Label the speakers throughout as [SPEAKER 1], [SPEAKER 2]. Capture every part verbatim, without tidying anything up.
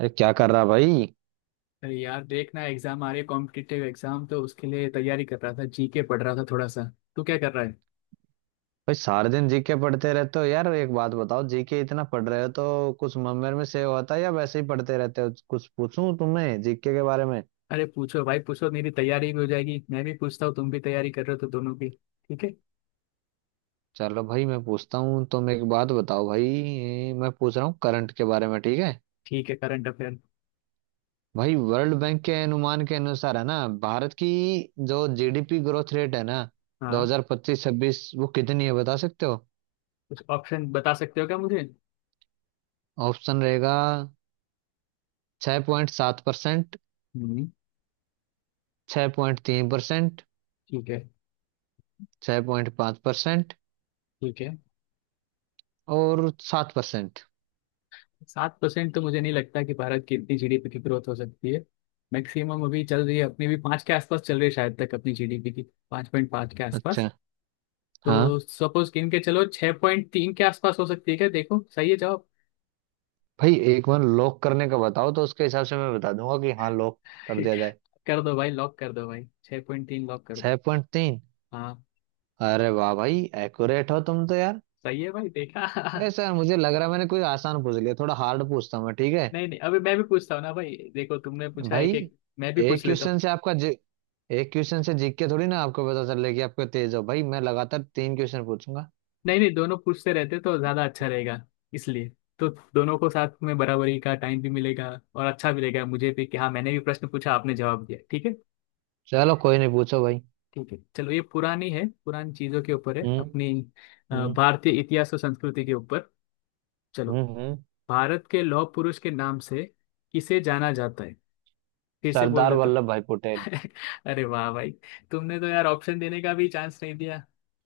[SPEAKER 1] अरे क्या कर रहा भाई?
[SPEAKER 2] अरे यार देखना, एग्जाम आ रही है। कॉम्पिटिटिव एग्जाम तो उसके लिए तैयारी कर रहा था, जीके पढ़ रहा था थोड़ा सा। तू क्या कर रहा है?
[SPEAKER 1] भाई सारे दिन जीके पढ़ते रहते हो यार। एक बात बताओ, जीके इतना पढ़ रहे हो तो कुछ मम्मेर में सेव होता है या वैसे ही पढ़ते रहते हो? कुछ पूछूं तुम्हें जीके के बारे में?
[SPEAKER 2] अरे पूछो भाई पूछो, मेरी तैयारी भी हो जाएगी, मैं भी पूछता हूँ, तुम भी तैयारी कर रहे हो तो दोनों की ठीक है।
[SPEAKER 1] चलो भाई, मैं पूछता हूँ। तुम एक बात बताओ, भाई मैं पूछ रहा हूँ करंट के बारे में, ठीक है।
[SPEAKER 2] ठीक है, करंट अफेयर।
[SPEAKER 1] भाई, वर्ल्ड बैंक के अनुमान के अनुसार है ना, भारत की जो जीडीपी ग्रोथ रेट है ना
[SPEAKER 2] हाँ।
[SPEAKER 1] दो हज़ार पच्चीस-छब्बीस, वो कितनी है बता सकते हो?
[SPEAKER 2] कुछ ऑप्शन बता सकते हो क्या मुझे?
[SPEAKER 1] ऑप्शन रहेगा। छह पॉइंट सात परसेंट,
[SPEAKER 2] हम्म।
[SPEAKER 1] छह पॉइंट तीन परसेंट,
[SPEAKER 2] ठीक है।
[SPEAKER 1] छह पॉइंट पाँच परसेंट
[SPEAKER 2] ठीक है।
[SPEAKER 1] और सात परसेंट।
[SPEAKER 2] सात परसेंट तो मुझे नहीं लगता कि भारत की इतनी जीडीपी की ग्रोथ हो सकती है। मैक्सिमम अभी चल रही है, अपनी भी पाँच के आसपास चल रही है शायद तक अपनी जीडीपी की। पाँच पॉइंट पाँच के आसपास।
[SPEAKER 1] अच्छा। हाँ।
[SPEAKER 2] तो सपोज गिन के चलो, छह पॉइंट तीन के आसपास हो सकती है क्या? देखो सही है जवाब?
[SPEAKER 1] भाई एक बार लॉक करने का बताओ तो उसके हिसाब से मैं बता दूंगा कि हाँ लॉक कर दिया जाए।
[SPEAKER 2] कर दो भाई लॉक कर दो भाई, छह पॉइंट तीन लॉक कर
[SPEAKER 1] छह
[SPEAKER 2] दो।
[SPEAKER 1] पॉइंट तीन
[SPEAKER 2] हाँ।
[SPEAKER 1] अरे वाह भाई! एक्यूरेट हो तुम तो यार।
[SPEAKER 2] सही है भाई, देखा।
[SPEAKER 1] ऐसा यार मुझे लग रहा है मैंने कोई आसान पूछ लिया। थोड़ा हार्ड पूछता हूँ मैं, ठीक है।
[SPEAKER 2] नहीं नहीं, अभी मैं भी पूछता हूँ ना भाई, देखो तुमने पूछा
[SPEAKER 1] भाई
[SPEAKER 2] एक एक, मैं भी
[SPEAKER 1] एक
[SPEAKER 2] पूछ लेता हूँ।
[SPEAKER 1] क्वेश्चन से आपका जी, एक क्वेश्चन से जीत के थोड़ी ना आपको पता चल रहा है कि आपको तेज हो। भाई मैं लगातार तीन क्वेश्चन पूछूंगा।
[SPEAKER 2] नहीं नहीं, दोनों पूछते रहते तो ज्यादा अच्छा रहेगा, इसलिए तो दोनों को साथ में बराबरी का टाइम भी मिलेगा, और अच्छा भी लगेगा मुझे भी कि हाँ मैंने भी प्रश्न पूछा, आपने जवाब दिया, ठीक है।
[SPEAKER 1] चलो कोई नहीं, पूछो भाई।
[SPEAKER 2] ठीक है, चलो ये पुरानी है, पुरानी चीजों के ऊपर है
[SPEAKER 1] हम्म
[SPEAKER 2] अपनी। अ,
[SPEAKER 1] हम्म
[SPEAKER 2] भारतीय इतिहास और संस्कृति के ऊपर। चलो।
[SPEAKER 1] हम्म हम्म
[SPEAKER 2] भारत के लौह पुरुष के नाम से किसे जाना जाता है? फिर से बोल
[SPEAKER 1] सरदार
[SPEAKER 2] देता
[SPEAKER 1] वल्लभ भाई पटेल।
[SPEAKER 2] हूँ। अरे वाह भाई! तुमने तो यार ऑप्शन देने का भी चांस नहीं दिया।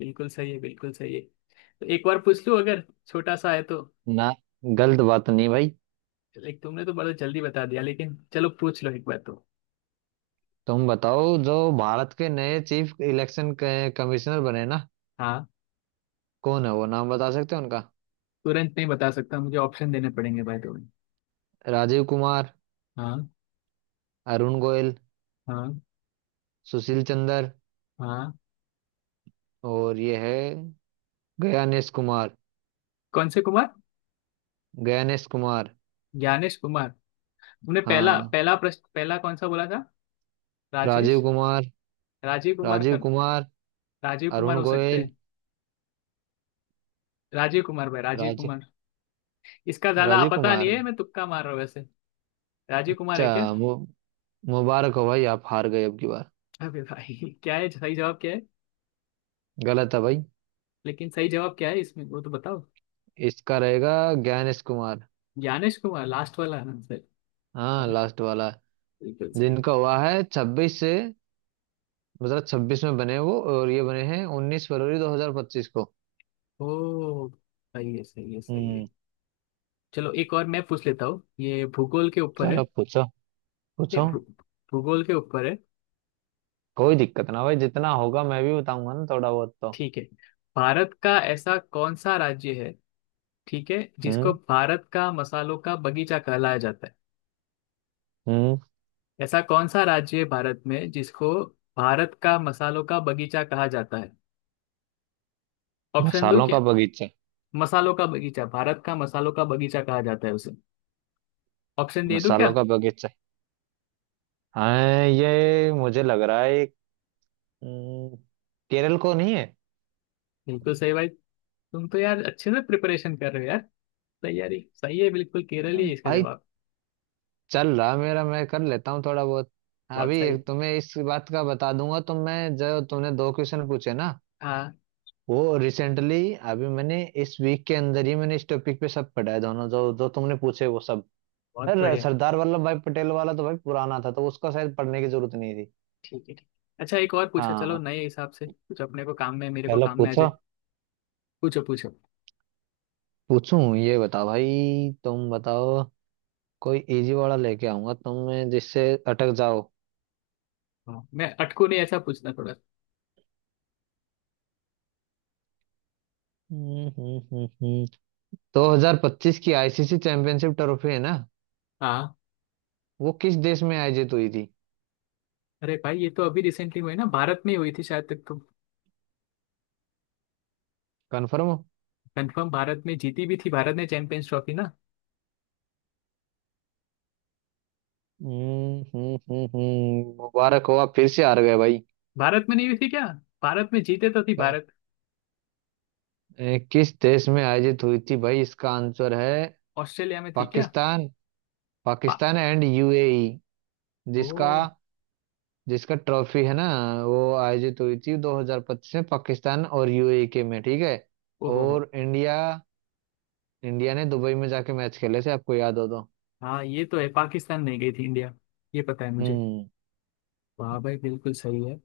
[SPEAKER 2] बिल्कुल सही है, बिल्कुल सही है। तो एक बार पूछ लूँ अगर छोटा सा है तो।
[SPEAKER 1] ना, गलत बात नहीं भाई।
[SPEAKER 2] लाइक तुमने तो बड़ा जल्दी बता दिया, लेकिन चलो पूछ लो एक बार तो।
[SPEAKER 1] तुम बताओ, जो भारत के नए चीफ इलेक्शन कमिश्नर बने ना,
[SPEAKER 2] हाँ।
[SPEAKER 1] कौन है वो, नाम बता सकते हो उनका?
[SPEAKER 2] तुरंत नहीं बता सकता, मुझे ऑप्शन देने पड़ेंगे भाई तुम्हें।
[SPEAKER 1] राजीव कुमार,
[SPEAKER 2] हाँ।
[SPEAKER 1] अरुण गोयल,
[SPEAKER 2] हाँ।
[SPEAKER 1] सुशील चंद्र
[SPEAKER 2] हाँ।
[SPEAKER 1] और ये है गयानेश कुमार।
[SPEAKER 2] कौन से कुमार?
[SPEAKER 1] गयानेश कुमार।
[SPEAKER 2] ज्ञानेश कुमार। तुमने पहला
[SPEAKER 1] हाँ।
[SPEAKER 2] पहला प्रश्न, पहला कौन सा बोला था?
[SPEAKER 1] राजीव
[SPEAKER 2] राजेश?
[SPEAKER 1] कुमार।
[SPEAKER 2] राजीव कुमार
[SPEAKER 1] राजीव
[SPEAKER 2] कर?
[SPEAKER 1] कुमार।
[SPEAKER 2] राजीव कुमार
[SPEAKER 1] अरुण
[SPEAKER 2] हो सकते
[SPEAKER 1] गोयल।
[SPEAKER 2] हैं। राजीव कुमार भाई, राजीव
[SPEAKER 1] राज
[SPEAKER 2] कुमार। इसका ज्यादा
[SPEAKER 1] राजीव
[SPEAKER 2] पता नहीं
[SPEAKER 1] कुमार।
[SPEAKER 2] है, मैं तुक्का मार रहा हूँ वैसे। राजीव कुमार
[SPEAKER 1] अच्छा
[SPEAKER 2] है क्या?
[SPEAKER 1] मु, मुबारक हो भाई, आप हार गए अब की बार।
[SPEAKER 2] अबे भाई! क्या है, सही जवाब क्या है?
[SPEAKER 1] गलत है भाई।
[SPEAKER 2] लेकिन सही जवाब क्या है इसमें, वो तो बताओ।
[SPEAKER 1] इसका रहेगा ज्ञानेश कुमार।
[SPEAKER 2] ज्ञानेश कुमार, लास्ट वाला आंसर।
[SPEAKER 1] हाँ,
[SPEAKER 2] अबे!
[SPEAKER 1] लास्ट वाला।
[SPEAKER 2] बिल्कुल सही।
[SPEAKER 1] जिनका हुआ है छब्बीस से, दो हजार छब्बीस में बने वो, और ये बने हैं उन्नीस फरवरी दो हजार पच्चीस को।
[SPEAKER 2] ओ। सही है, सही है, सही है।
[SPEAKER 1] हम्म।
[SPEAKER 2] चलो एक और मैं पूछ लेता हूँ, ये भूगोल के ऊपर है।
[SPEAKER 1] चलो पूछो।
[SPEAKER 2] ये
[SPEAKER 1] पूछो।
[SPEAKER 2] भू, भूगोल के ऊपर है।
[SPEAKER 1] कोई दिक्कत ना भाई, जितना होगा मैं भी बताऊंगा ना थोड़ा बहुत तो।
[SPEAKER 2] ठीक है, भारत का ऐसा कौन सा राज्य है, ठीक है, जिसको
[SPEAKER 1] हम्म।
[SPEAKER 2] भारत का मसालों का बगीचा कहलाया जाता है?
[SPEAKER 1] हम्म।
[SPEAKER 2] ऐसा कौन सा राज्य है भारत में जिसको भारत का मसालों का बगीचा कहा जाता है? ऑप्शन दो
[SPEAKER 1] मसालों
[SPEAKER 2] क्या?
[SPEAKER 1] का बगीचा।
[SPEAKER 2] मसालों का बगीचा, भारत का मसालों का बगीचा कहा जाता है उसे। ऑप्शन दे दूं क्या?
[SPEAKER 1] मसालों का बगीचा। हाँ ये मुझे लग रहा है, एक, हम्म, केरल को नहीं है?
[SPEAKER 2] बिल्कुल सही भाई! तुम तो यार अच्छे से प्रिपरेशन कर रहे हो यार। तैयारी सही है, बिल्कुल केरल ही है इसका
[SPEAKER 1] भाई
[SPEAKER 2] जवाब।
[SPEAKER 1] चल रहा मेरा, मैं कर लेता हूँ थोड़ा बहुत।
[SPEAKER 2] बहुत
[SPEAKER 1] अभी
[SPEAKER 2] सही।
[SPEAKER 1] एक तुम्हें इस बात का बता दूंगा। तो मैं जो, तूने दो क्वेश्चन पूछे ना,
[SPEAKER 2] हाँ।
[SPEAKER 1] वो रिसेंटली अभी मैंने इस वीक के अंदर ही मैंने इस टॉपिक पे सब पढ़ा है। दोनों जो जो तुमने पूछे वो सब।
[SPEAKER 2] बहुत
[SPEAKER 1] अरे
[SPEAKER 2] बढ़िया।
[SPEAKER 1] सरदार वल्लभ भाई पटेल वाला तो भाई पुराना था, तो उसका शायद पढ़ने की जरूरत नहीं थी।
[SPEAKER 2] ठीक है, ठीक। अच्छा एक और पूछो, चलो
[SPEAKER 1] हाँ।
[SPEAKER 2] नए हिसाब से कुछ अपने को काम में, मेरे को
[SPEAKER 1] चलो
[SPEAKER 2] काम में आ जाए।
[SPEAKER 1] पूछो।
[SPEAKER 2] पूछो पूछो।
[SPEAKER 1] पूछूं, ये बताओ भाई। तुम बताओ। कोई इजी वाला लेके आऊंगा तुम जिससे अटक जाओ।
[SPEAKER 2] हाँ, मैं अटकू नहीं ऐसा पूछना थोड़ा।
[SPEAKER 1] हम्म हम्म हम्म हम्म। दो हजार पच्चीस की आईसीसी चैंपियनशिप ट्रॉफी है ना,
[SPEAKER 2] हाँ।
[SPEAKER 1] वो किस देश में आयोजित हुई थी?
[SPEAKER 2] अरे भाई ये तो अभी रिसेंटली हुई ना, भारत में हुई थी शायद तक।
[SPEAKER 1] कंफर्म हो?
[SPEAKER 2] कंफर्म, भारत में जीती भी थी भारत ने चैंपियंस ट्रॉफी ना।
[SPEAKER 1] हम्म हम्म हम्म हम्म, मुबारक हो, आप फिर से हार गए।
[SPEAKER 2] भारत में नहीं हुई थी क्या? भारत में जीते तो थी
[SPEAKER 1] भाई
[SPEAKER 2] भारत।
[SPEAKER 1] ए, किस देश में आयोजित हुई थी भाई, इसका आंसर है
[SPEAKER 2] ऑस्ट्रेलिया में थी क्या?
[SPEAKER 1] पाकिस्तान।
[SPEAKER 2] पा
[SPEAKER 1] पाकिस्तान एंड यूएई।
[SPEAKER 2] ओ।
[SPEAKER 1] जिसका जिसका ट्रॉफी है ना, वो आयोजित हुई थी दो हज़ार पच्चीस में पाकिस्तान और यूएई के में, ठीक है।
[SPEAKER 2] ओहो हो।
[SPEAKER 1] और इंडिया, इंडिया ने दुबई में जाके मैच खेले थे आपको याद हो तो।
[SPEAKER 2] हाँ ये तो है, पाकिस्तान नहीं गई थी इंडिया, ये पता है मुझे।
[SPEAKER 1] हम्म।
[SPEAKER 2] वाह भाई, बिल्कुल सही है।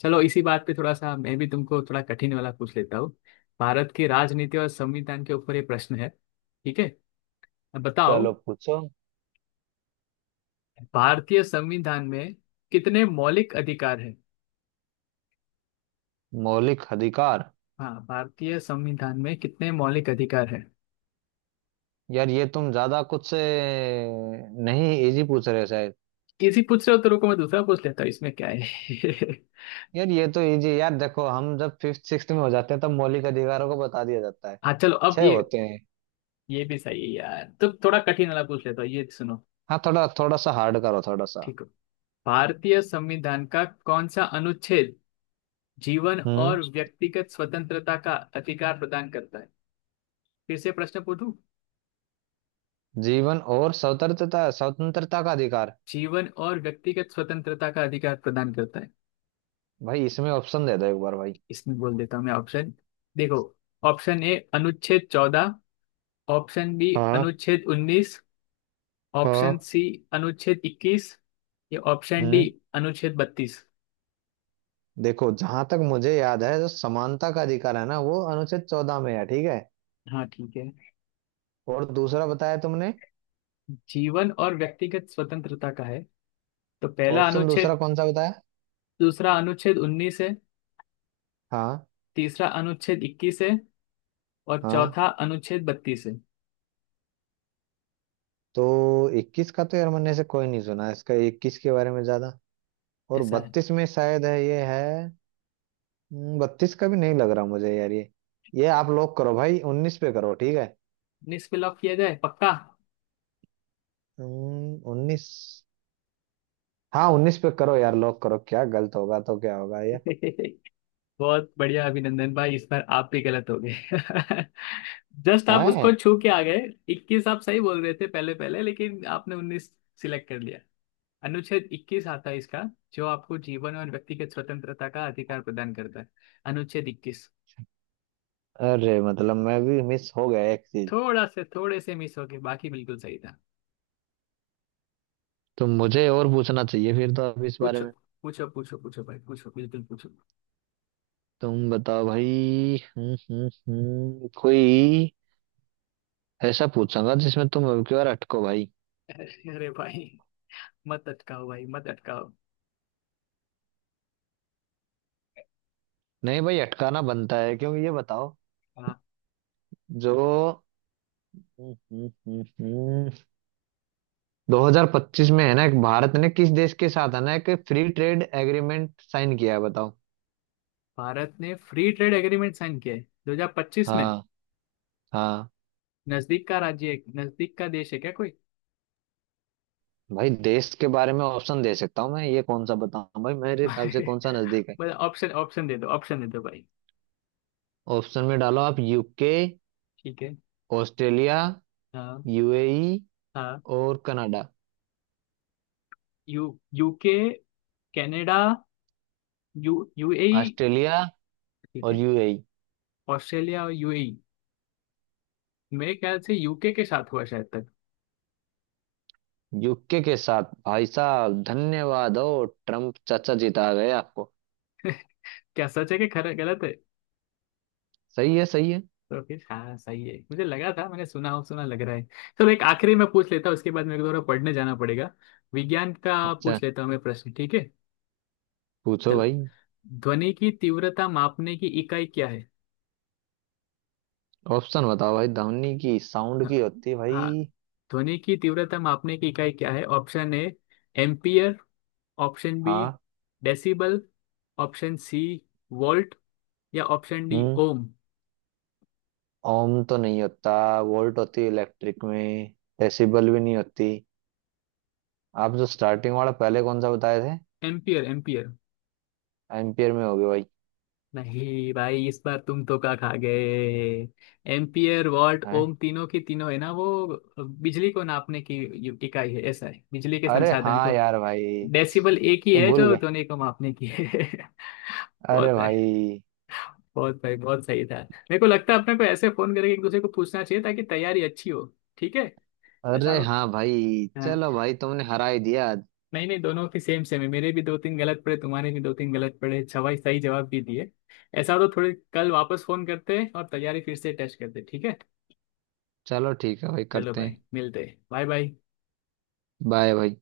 [SPEAKER 2] चलो इसी बात पे थोड़ा सा मैं भी तुमको थोड़ा कठिन वाला पूछ लेता हूँ। भारत की राजनीति और संविधान के ऊपर ये प्रश्न है, ठीक है। अब बताओ,
[SPEAKER 1] चलो पूछो।
[SPEAKER 2] भारतीय संविधान में कितने मौलिक अधिकार हैं?
[SPEAKER 1] मौलिक अधिकार।
[SPEAKER 2] हाँ, भारतीय संविधान में कितने मौलिक अधिकार हैं?
[SPEAKER 1] यार ये तुम ज्यादा कुछ से नहीं, इजी पूछ रहे हो शायद।
[SPEAKER 2] इसी पूछ रहे हो तो रुको, मैं दूसरा पूछ लेता हूँ इसमें, क्या है?
[SPEAKER 1] यार ये तो इजी यार। देखो हम जब फिफ्थ सिक्स्थ में हो जाते हैं तब मौलिक अधिकारों को बता दिया जाता है।
[SPEAKER 2] हाँ चलो अब
[SPEAKER 1] छह
[SPEAKER 2] ये
[SPEAKER 1] होते हैं।
[SPEAKER 2] ये भी सही है यार, तो थोड़ा कठिन वाला पूछ लेता हूँ, ये सुनो।
[SPEAKER 1] हाँ, थोड़ा थोड़ा सा हार्ड करो, थोड़ा सा।
[SPEAKER 2] ठीक हो? भारतीय संविधान का कौन सा अनुच्छेद जीवन
[SPEAKER 1] हम्म।
[SPEAKER 2] और व्यक्तिगत स्वतंत्रता का अधिकार प्रदान करता है? फिर से प्रश्न पूछूं?
[SPEAKER 1] जीवन और स्वतंत्रता स्वतंत्रता का अधिकार।
[SPEAKER 2] जीवन और व्यक्तिगत स्वतंत्रता का अधिकार प्रदान करता है।
[SPEAKER 1] भाई इसमें ऑप्शन दे दो एक बार भाई।
[SPEAKER 2] इसमें बोल देता हूँ मैं ऑप्शन, देखो। ऑप्शन ए, अनुच्छेद चौदह। ऑप्शन बी,
[SPEAKER 1] हाँ।
[SPEAKER 2] अनुच्छेद उन्नीस। ऑप्शन
[SPEAKER 1] हाँ।
[SPEAKER 2] सी, अनुच्छेद इक्कीस। या ऑप्शन डी,
[SPEAKER 1] हम्म।
[SPEAKER 2] अनुच्छेद बत्तीस।
[SPEAKER 1] देखो जहां तक मुझे याद है जो समानता का अधिकार है ना, वो अनुच्छेद चौदह में है, ठीक है।
[SPEAKER 2] हाँ, ठीक है।
[SPEAKER 1] और दूसरा बताया तुमने?
[SPEAKER 2] जीवन और व्यक्तिगत स्वतंत्रता का है, तो पहला
[SPEAKER 1] ऑप्शन
[SPEAKER 2] अनुच्छेद।
[SPEAKER 1] दूसरा कौन सा बताया?
[SPEAKER 2] दूसरा अनुच्छेद उन्नीस है,
[SPEAKER 1] हाँ।
[SPEAKER 2] तीसरा अनुच्छेद इक्कीस है, और
[SPEAKER 1] हाँ।
[SPEAKER 2] चौथा अनुच्छेद बत्तीस है।
[SPEAKER 1] तो इक्कीस का तो यार मैंने से कोई नहीं सुना इसका, इक्कीस के बारे में ज्यादा। और
[SPEAKER 2] ऐसा है।
[SPEAKER 1] बत्तीस में शायद है ये है। हम्म, बत्तीस का भी नहीं लग रहा मुझे यार ये। ये आप लॉक करो भाई, उन्नीस पे करो, ठीक है।
[SPEAKER 2] उन्नीस पे लॉक किया जाए पक्का?
[SPEAKER 1] हम्म, उन्नीस। हाँ उन्नीस पे करो यार, लॉक करो, क्या गलत होगा तो क्या होगा ये?
[SPEAKER 2] बहुत बढ़िया अभिनंदन भाई, इस बार आप भी गलत हो गए। जस्ट आप
[SPEAKER 1] है।
[SPEAKER 2] उसको छू के आ गए। इक्कीस आप सही बोल रहे थे पहले पहले, लेकिन आपने उन्नीस सिलेक्ट कर लिया। अनुच्छेद इक्कीस आता है इसका, जो आपको जीवन और व्यक्तिगत स्वतंत्रता का अधिकार प्रदान करता है, अनुच्छेद इक्कीस।
[SPEAKER 1] अरे मतलब मैं भी मिस हो गया एक चीज।
[SPEAKER 2] थोड़ा से, थोड़े से मिस हो गए, बाकी बिल्कुल सही था।
[SPEAKER 1] तो मुझे और पूछना चाहिए फिर तो अब इस बारे
[SPEAKER 2] पूछो
[SPEAKER 1] में।
[SPEAKER 2] पूछो पूछो पूछो भाई पूछो, बिल्कुल पूछो।
[SPEAKER 1] तुम बताओ भाई। हम्म हम्म हम्म कोई ऐसा पूछूंगा जिसमें तुम अब की बार अटको भाई।
[SPEAKER 2] अरे अरे भाई, मत अटकाओ भाई मत अटकाओ।
[SPEAKER 1] नहीं भाई, अटकाना बनता है क्योंकि ये बताओ।
[SPEAKER 2] हाँ।
[SPEAKER 1] जो हम्म हम्म हम्म, हम्म, दो हज़ार पच्चीस में है ना, एक भारत ने किस देश के साथ है ना एक फ्री ट्रेड एग्रीमेंट साइन किया है, बताओ।
[SPEAKER 2] भारत ने फ्री ट्रेड एग्रीमेंट साइन किया है दो हज़ार पच्चीस में।
[SPEAKER 1] हाँ। हाँ।
[SPEAKER 2] नजदीक का राज्य है, नजदीक का देश है क्या कोई?
[SPEAKER 1] भाई देश के बारे में ऑप्शन दे सकता हूँ मैं ये कौन सा बताऊँ, भाई मेरे हिसाब से
[SPEAKER 2] भाई
[SPEAKER 1] कौन सा नजदीक है?
[SPEAKER 2] मतलब ऑप्शन ऑप्शन दे दो, ऑप्शन दे दो भाई।
[SPEAKER 1] ऑप्शन में डालो आप, यूके,
[SPEAKER 2] ठीक है।
[SPEAKER 1] ऑस्ट्रेलिया,
[SPEAKER 2] हाँ।
[SPEAKER 1] यूएई
[SPEAKER 2] हाँ।
[SPEAKER 1] और Canada.
[SPEAKER 2] U UK, Canada, U UAE.
[SPEAKER 1] Australia
[SPEAKER 2] ठीक
[SPEAKER 1] और
[SPEAKER 2] है,
[SPEAKER 1] यूएई।
[SPEAKER 2] ऑस्ट्रेलिया और यूएई। मेरे ख्याल से यूके के साथ हुआ शायद तक।
[SPEAKER 1] यूके के साथ भाई साहब, धन्यवाद। ओ, ट्रम्प चाचा जीता गए आपको।
[SPEAKER 2] क्या सच है कि खरा गलत है?
[SPEAKER 1] सही है, सही है।
[SPEAKER 2] तो फिर हाँ सही है, मुझे लगा था मैंने सुना हो, सुना लग रहा है। चलो एक आखिरी मैं पूछ लेता हूँ, उसके बाद मेरे को थोड़ा पढ़ने जाना पड़ेगा। विज्ञान का
[SPEAKER 1] अच्छा।
[SPEAKER 2] पूछ लेता हूँ मैं प्रश्न, ठीक है।
[SPEAKER 1] पूछो
[SPEAKER 2] चलो,
[SPEAKER 1] भाई।
[SPEAKER 2] ध्वनि की तीव्रता मापने की इकाई क्या है?
[SPEAKER 1] ऑप्शन बताओ भाई, धमनी की साउंड
[SPEAKER 2] हाँ।
[SPEAKER 1] की होती है
[SPEAKER 2] हाँ,
[SPEAKER 1] भाई।
[SPEAKER 2] ध्वनि की तीव्रता मापने की इकाई क्या है? Option A, ampere. Option B,
[SPEAKER 1] हाँ।
[SPEAKER 2] डेसिबल। Option C, volt. या ऑप्शन डी,
[SPEAKER 1] हम्म।
[SPEAKER 2] ओम।
[SPEAKER 1] ओम तो नहीं होता। वोल्ट होती है इलेक्ट्रिक में। डेसिबल भी नहीं होती। आप जो स्टार्टिंग वाला पहले कौन सा बताए थे?
[SPEAKER 2] Ampere, ampere.
[SPEAKER 1] एम्पियर में हो गया भाई।
[SPEAKER 2] नहीं भाई, इस बार तुम तो का खा गए। एम्पियर, वॉट,
[SPEAKER 1] हैं?
[SPEAKER 2] ओम तीनों की तीनों है ना वो, बिजली को नापने की यू- इकाई है। ऐसा है, बिजली के
[SPEAKER 1] अरे
[SPEAKER 2] संसाधन
[SPEAKER 1] हाँ
[SPEAKER 2] को।
[SPEAKER 1] यार भाई, ये
[SPEAKER 2] डेसिबल एक ही है
[SPEAKER 1] भूल
[SPEAKER 2] जो
[SPEAKER 1] गए।
[SPEAKER 2] ध्वनि को मापने की है।
[SPEAKER 1] अरे
[SPEAKER 2] बहुत है।
[SPEAKER 1] भाई।
[SPEAKER 2] बहुत भाई, बहुत सही था। मेरे को लगता है अपने को ऐसे फोन करके एक दूसरे को पूछना चाहिए ताकि तैयारी अच्छी हो, ठीक है। ऐसा
[SPEAKER 1] अरे
[SPEAKER 2] हो।
[SPEAKER 1] हाँ भाई,
[SPEAKER 2] हाँ।
[SPEAKER 1] चलो भाई तुमने हरा ही दिया आज।
[SPEAKER 2] नहीं नहीं, दोनों की सेम सेम है, मेरे भी दो तीन गलत पड़े, तुम्हारे भी दो तीन गलत पड़े, सवाई सही जवाब भी दिए। ऐसा हो तो थोड़े कल वापस फोन करते हैं और तैयारी फिर से टेस्ट करते हैं, ठीक है।
[SPEAKER 1] चलो ठीक है भाई,
[SPEAKER 2] चलो
[SPEAKER 1] करते
[SPEAKER 2] भाई
[SPEAKER 1] हैं।
[SPEAKER 2] मिलते हैं, बाय बाय।
[SPEAKER 1] बाय भाई।